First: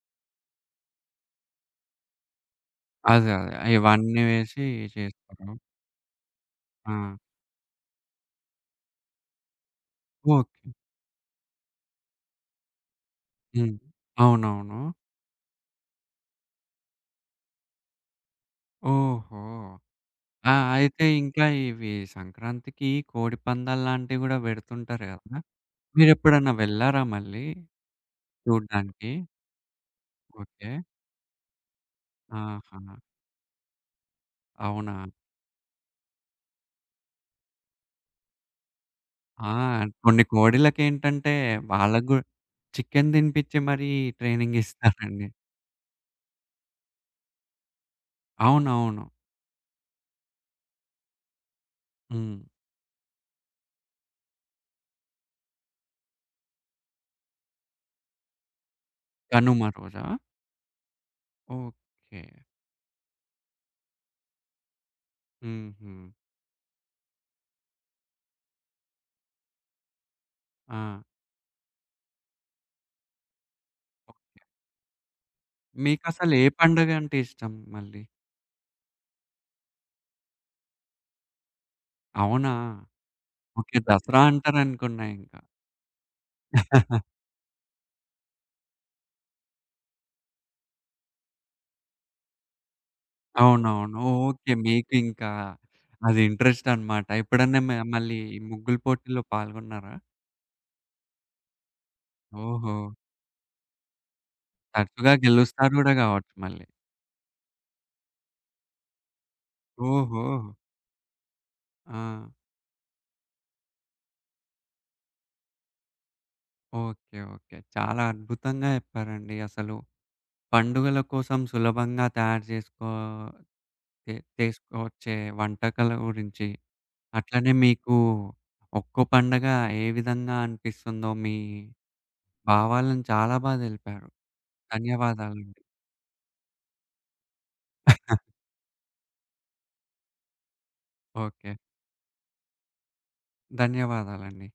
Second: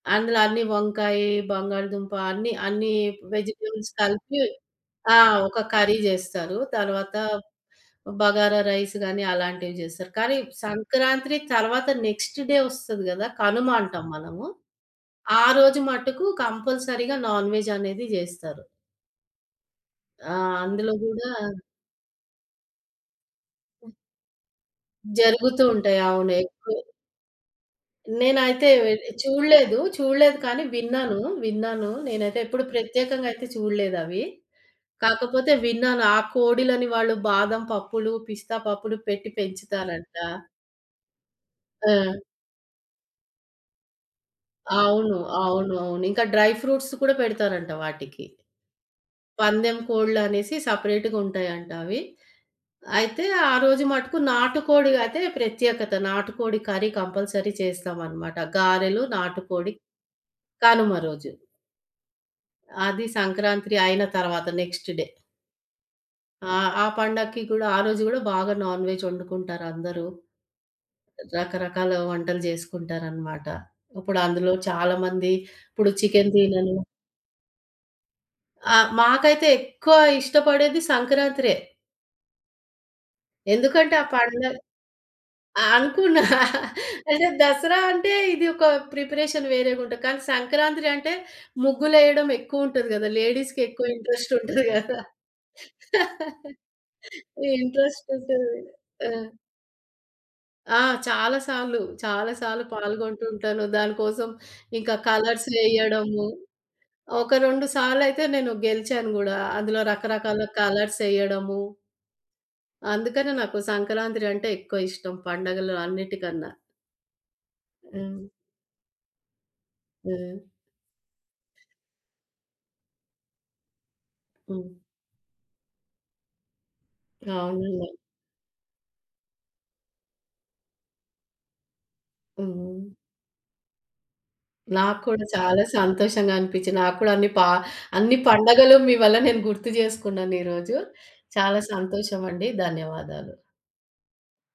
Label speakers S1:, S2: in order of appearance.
S1: అందులో అన్నీ వంకాయి, బంగాళదుంప అన్నీ అన్నీ
S2: అదే అదే
S1: వెజిటబుల్స్
S2: ఇవన్నీ
S1: కలిపి
S2: వేసి
S1: ఆహ్,
S2: చేస్తారు.
S1: ఒక కర్రీ జేస్తారు. తర్వాత
S2: ఆ!
S1: బగారా రైస్ గాని అలాంటివి జేస్తారు. కానీ
S2: ఓకే.
S1: సంక్రాంత్రీ తర్వాత నెక్స్ట్ డే ఒస్తది గదా! కనుమ
S2: హ్మ్.
S1: అంటాం మనము.
S2: అవునవును.
S1: ఆ రోజు మట్టుకు కంపల్సరీగా నాన్వెజనేది జేస్తారు.
S2: ఓహో!
S1: ఆ!
S2: ఆ!
S1: అందులో
S2: అయితే
S1: గూడా
S2: ఇంకా ఇవి సంక్రాంతికి కోడిపందాల్లాంటివి గూడా బెడుతుంటారు కదా!
S1: జరుగుతూ ఉంటాయి. అవును.
S2: మీరెప్పుడైనా
S1: ఎక్కువ
S2: వెళ్లారా మళ్ళీ
S1: నేనైతే వెలి
S2: చూడ్డానికి?
S1: చూడలేదు చూడలేదు. కానీ
S2: ఓకే.
S1: విన్నాను విన్నాను. నేనైతే ఎప్పుడు
S2: ఆహా!
S1: ప్రత్యేకంగా అయితే చూడలేదవి.
S2: అవునా!
S1: కాకపోతే విన్నాను ఆ కోడిలని వాళ్ళు బాదం పప్పులు, పిస్తా పప్పులు పెట్టి
S2: ఆ!
S1: పెంచుతారంట.
S2: కొన్ని కోడిలకేంటంటే వాళ్ళకి గూ
S1: ఆ!
S2: చికెన్ దినిపిచ్చి మరీ ట్రైనింగ్
S1: అవును.
S2: ఇస్తారండి.
S1: అవును అవును. ఇంకా డ్రై ఫ్రూట్స్ కూడా పెడతారంట వాటికి.
S2: అవునవును.
S1: పందెం కోడలనేసి సెపరేట్‌గా ఉంటాయంట అవి.
S2: హ్మ్.
S1: అయితే ఆ రోజు మటుకు నాటుకోడి అయితే ప్రత్యేకత. నాటుకోడి కర్రీ కంపల్సరీ చేస్తామనమాట. గారెలు, నాటుకోడి
S2: కనుమరోజా?
S1: కనుమ రోజు.
S2: ఓకే.
S1: ఆది సంక్రాంత్రీ అయిన తర్వాత నెక్స్ట్ డే.
S2: హుహు.
S1: ఆ! ఆ పండక్కి కూడా ఆ రోజు గూడా బాగా నాన్‌వెజ్ వండుకుంటారందరూ.
S2: ఆహ్!
S1: రకరకాల వంటలు జేసుకుంటారనమాట. ఇప్పుడు
S2: ఓకె.
S1: అందులో చాలామంది ఇప్పుడు చికెన్
S2: మీకసలు ఏ
S1: తినను
S2: పండుగంటే ఇష్టం మళ్ళీ?
S1: ఆ! మాకైతే ఎక్కువ ఇష్టపడేది సంక్రాంత్రే.
S2: అవునా? ఓకే
S1: ఎందుకంటే ఆ
S2: దసరా
S1: పండగ
S2: అంటారనుకు‌న్న ఇంక.
S1: ఆ! అనుకున్న అంటే దసరా అంటే ఇది ఒక ప్రిపరేషన్ వేరేగా ఉంటది. కానీ సంక్రాంత్రీ అంటే ముగ్గులేయడం ఎక్కువ ఉంటది గదా! లేడీస్‌కెక్కువ
S2: అవునవును.
S1: Interest
S2: okay.
S1: ఉంటది
S2: మీకు
S1: గదా!
S2: ఇంకా అది ఇంట్రెస్ట్ అనమాట. ఎప్పుడన్నా మ
S1: ఇంట్రెస్ట్
S2: మళ్ళీ
S1: ఉంటది.
S2: ముగ్గుల
S1: ఆ!
S2: పోటీల్లో పాల్గొన్నారా?
S1: ఆ! చాలా సార్లు. చాలా సార్లు
S2: ఓహో!
S1: పాల్గొంటూ ఉంటాను. దానికోసం ఇంకా
S2: తరచుగా
S1: కలర్స్
S2: గెలుస్తారు గూడా
S1: వేయడము
S2: గావచ్చు మళ్ళీ!
S1: ఒక 2 సార్లయితే నేను గెలిచాను గూడా అందులో రకరకాల
S2: ఓహో!
S1: కలర్సెయ్యడము
S2: ఆ!
S1: అందుకనే నాకు సంక్రాంత్రీ అంటే ఎక్కువ ఇష్టం పండగలు అన్నిటికన్నా.
S2: ఓకే. ఓకే. చాలా
S1: ఆ!
S2: అద్భుతంగా జెప్పారండి అసలు.
S1: ఆ!
S2: పండుగల కోసం సులభంగా తయారు జేసుకో చే
S1: హ్మ్.
S2: చేసుకొచ్చే వంటకాల గురించి అట్లనే
S1: అవునండి.
S2: మీకు ఒక్కొ పండగ ఏ విధంగా అనిపిస్తుందో మీ
S1: హ్మ్.
S2: భావాలను చాలా బా దెలిపారు
S1: నాకు కూడా
S2: ధన్యవాదాలండి.
S1: చాలా సంతోషంగా అనిపిచ్చి నాకు కూడా అన్ని ప అన్ని పండగలు మీ వల్ల నేను గుర్తు జేసుకున్నాను ఈ రోజు.
S2: ఓకే.
S1: చాలా సంతోషమండి ధన్యవాదాలు.
S2: ధన్యవాదాలండి.